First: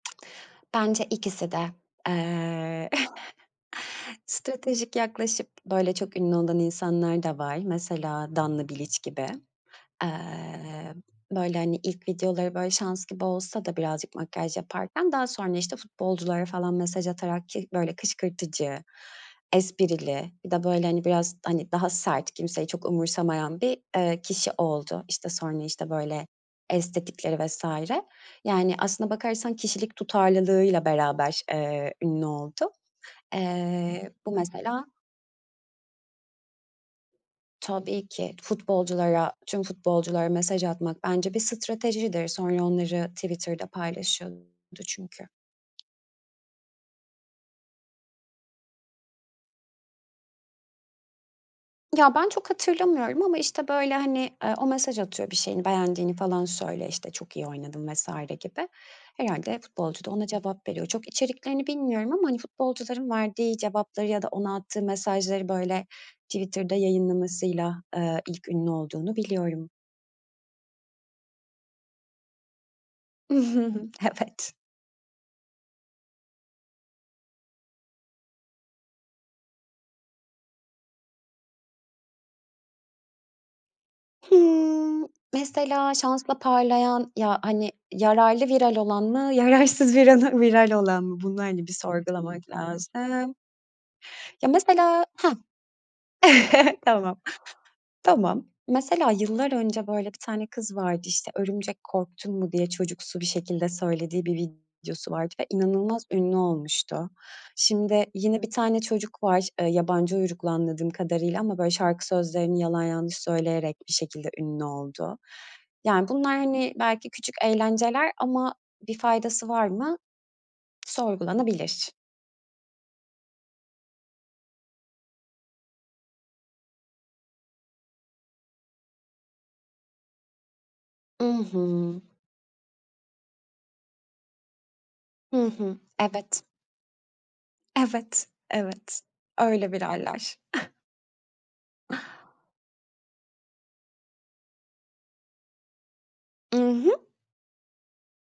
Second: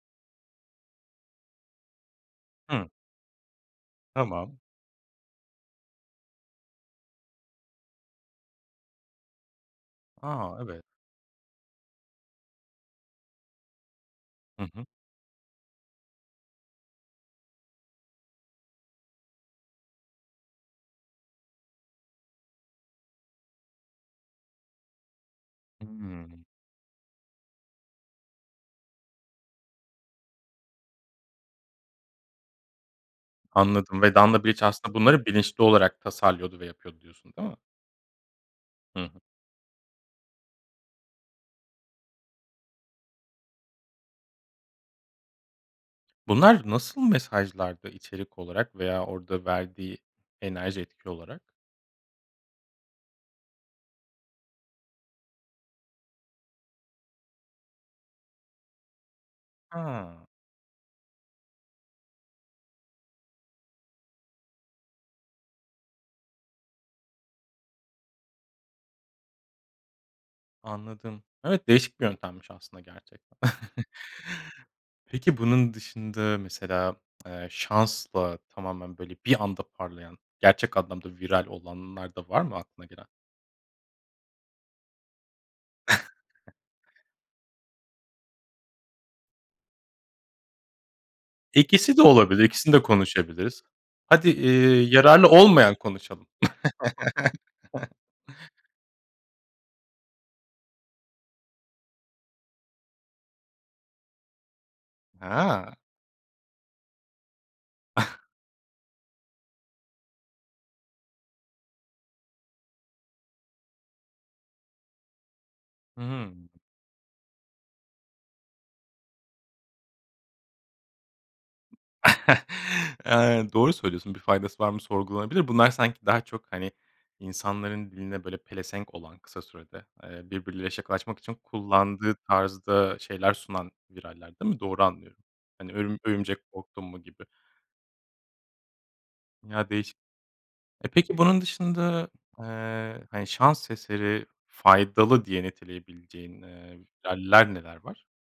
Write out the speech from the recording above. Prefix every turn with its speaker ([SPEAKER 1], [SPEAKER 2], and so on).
[SPEAKER 1] Bence ikisi de. Eee,
[SPEAKER 2] Hı. Tamam.
[SPEAKER 1] stratejik yaklaşıp böyle çok ünlü olan insanlar da var. Mesela Danla Biliç gibi.
[SPEAKER 2] A! Evet.
[SPEAKER 1] Eee, böyle, hani, ilk videoları böyle şans gibi olsa da birazcık makyaj
[SPEAKER 2] Hı hı.
[SPEAKER 1] yaparken, daha sonra, işte, futbolculara falan mesaj atarak ki böyle kışkırtıcı, esprili, bir de böyle, hani, biraz, hani, daha sert, kimseyi çok umursamayan bir, eee, kişi oldu. İşte, sonra, işte, böyle,
[SPEAKER 2] Hımm.
[SPEAKER 1] estetikleri vs. Yani aslına bakarsan kişilik tutarlılığıyla beraber, eee, ünlü oldu.
[SPEAKER 2] Anladım
[SPEAKER 1] Eee,
[SPEAKER 2] ve
[SPEAKER 1] bu
[SPEAKER 2] Danla Biliç
[SPEAKER 1] mesela
[SPEAKER 2] aslında bunları bilinçli olarak tasarlıyordu ve yapıyordu diyorsun, değil mi?
[SPEAKER 1] Tabii ki.
[SPEAKER 2] Hı hı.
[SPEAKER 1] Futbolculara tüm futbolculara mesaj atmak bence bir stratejidir. Sonra onları Twitter'da paylaşıyordu çünkü.
[SPEAKER 2] Bunlar nasıl mesajlardı içerik olarak veya orada verdiği enerji etki olarak?
[SPEAKER 1] Ya, ben çok hatırlamıyorum ama, işte, böyle, hani, eee, o mesaj atıyor, bir şeyini beğendiğini falan söylüyor, işte, çok iyi oynadın vs. gibi. Herhâlde futbolcu da
[SPEAKER 2] Ha.
[SPEAKER 1] ona cevap veriyor. Çok içeriklerini bilmiyorum ama, hani, futbolcuların verdiği cevapları ya da ona attığı mesajları, böyle, Twitter'da yayınlamasıyla, eee, ilk ünlü olduğunu biliyorum.
[SPEAKER 2] Anladım. Evet, değişik bir yöntemmiş aslında gerçekten.
[SPEAKER 1] Evet.
[SPEAKER 2] Peki bunun dışında mesela, eee, şansla tamamen böyle bir anda parlayan gerçek anlamda viral olanlar da var mı aklına gelen?
[SPEAKER 1] Hımm, mesela şansla parlayan ya, hani, yararlı viral olan mı yararsız viranı viral olan mı? Bunu, hani, bir
[SPEAKER 2] İkisi de olabilir,
[SPEAKER 1] sorgulamak
[SPEAKER 2] ikisini de
[SPEAKER 1] lazım.
[SPEAKER 2] konuşabiliriz. Hadi,
[SPEAKER 1] Ya,
[SPEAKER 2] iii,
[SPEAKER 1] mesela Ha.
[SPEAKER 2] yararlı olmayan konuşalım.
[SPEAKER 1] Tamam, tamam. Mesela yıllar önce böyle bir tane kız vardı, işte, "Örümcek, korktun mu?" diye çocuksu bir şekilde söylediği bir videosu vardı ve
[SPEAKER 2] Ha!
[SPEAKER 1] inanılmaz ünlü olmuştu. Şimdi yine bir tane çocuk var, eee, yabancı uyruklu anladığım kadarıyla ama, böyle, şarkı sözlerini yalan, yanlış söyleyerek bir şekilde ünlü oldu. Yani bunlar,
[SPEAKER 2] Hımm.
[SPEAKER 1] hani, belki küçük eğlenceler ama bir faydası var mı? Sorgulanabilir.
[SPEAKER 2] Aynen. Doğru söylüyorsun, bir faydası var mı sorgulanabilir. Bunlar sanki daha çok, hani, insanların diline böyle pelesenk olan kısa sürede, eee, birbiriyle şakalaşmak
[SPEAKER 1] I
[SPEAKER 2] için
[SPEAKER 1] hı.
[SPEAKER 2] kullandığı tarzda şeyler sunan viraller, değil mi? Doğru anlıyorum.
[SPEAKER 1] Hı
[SPEAKER 2] Hani,
[SPEAKER 1] hı.
[SPEAKER 2] "Örüm
[SPEAKER 1] Evet.
[SPEAKER 2] örümcek, korktun mu?" gibi.
[SPEAKER 1] Evet, evet.
[SPEAKER 2] Ya,
[SPEAKER 1] Öyle bir
[SPEAKER 2] değişik
[SPEAKER 1] hâller.
[SPEAKER 2] E, peki bunun dışında, eee, hani, şans eseri faydalı diye niteleyebileceğin,
[SPEAKER 1] I
[SPEAKER 2] eee,
[SPEAKER 1] hı!
[SPEAKER 2] viraller neler var?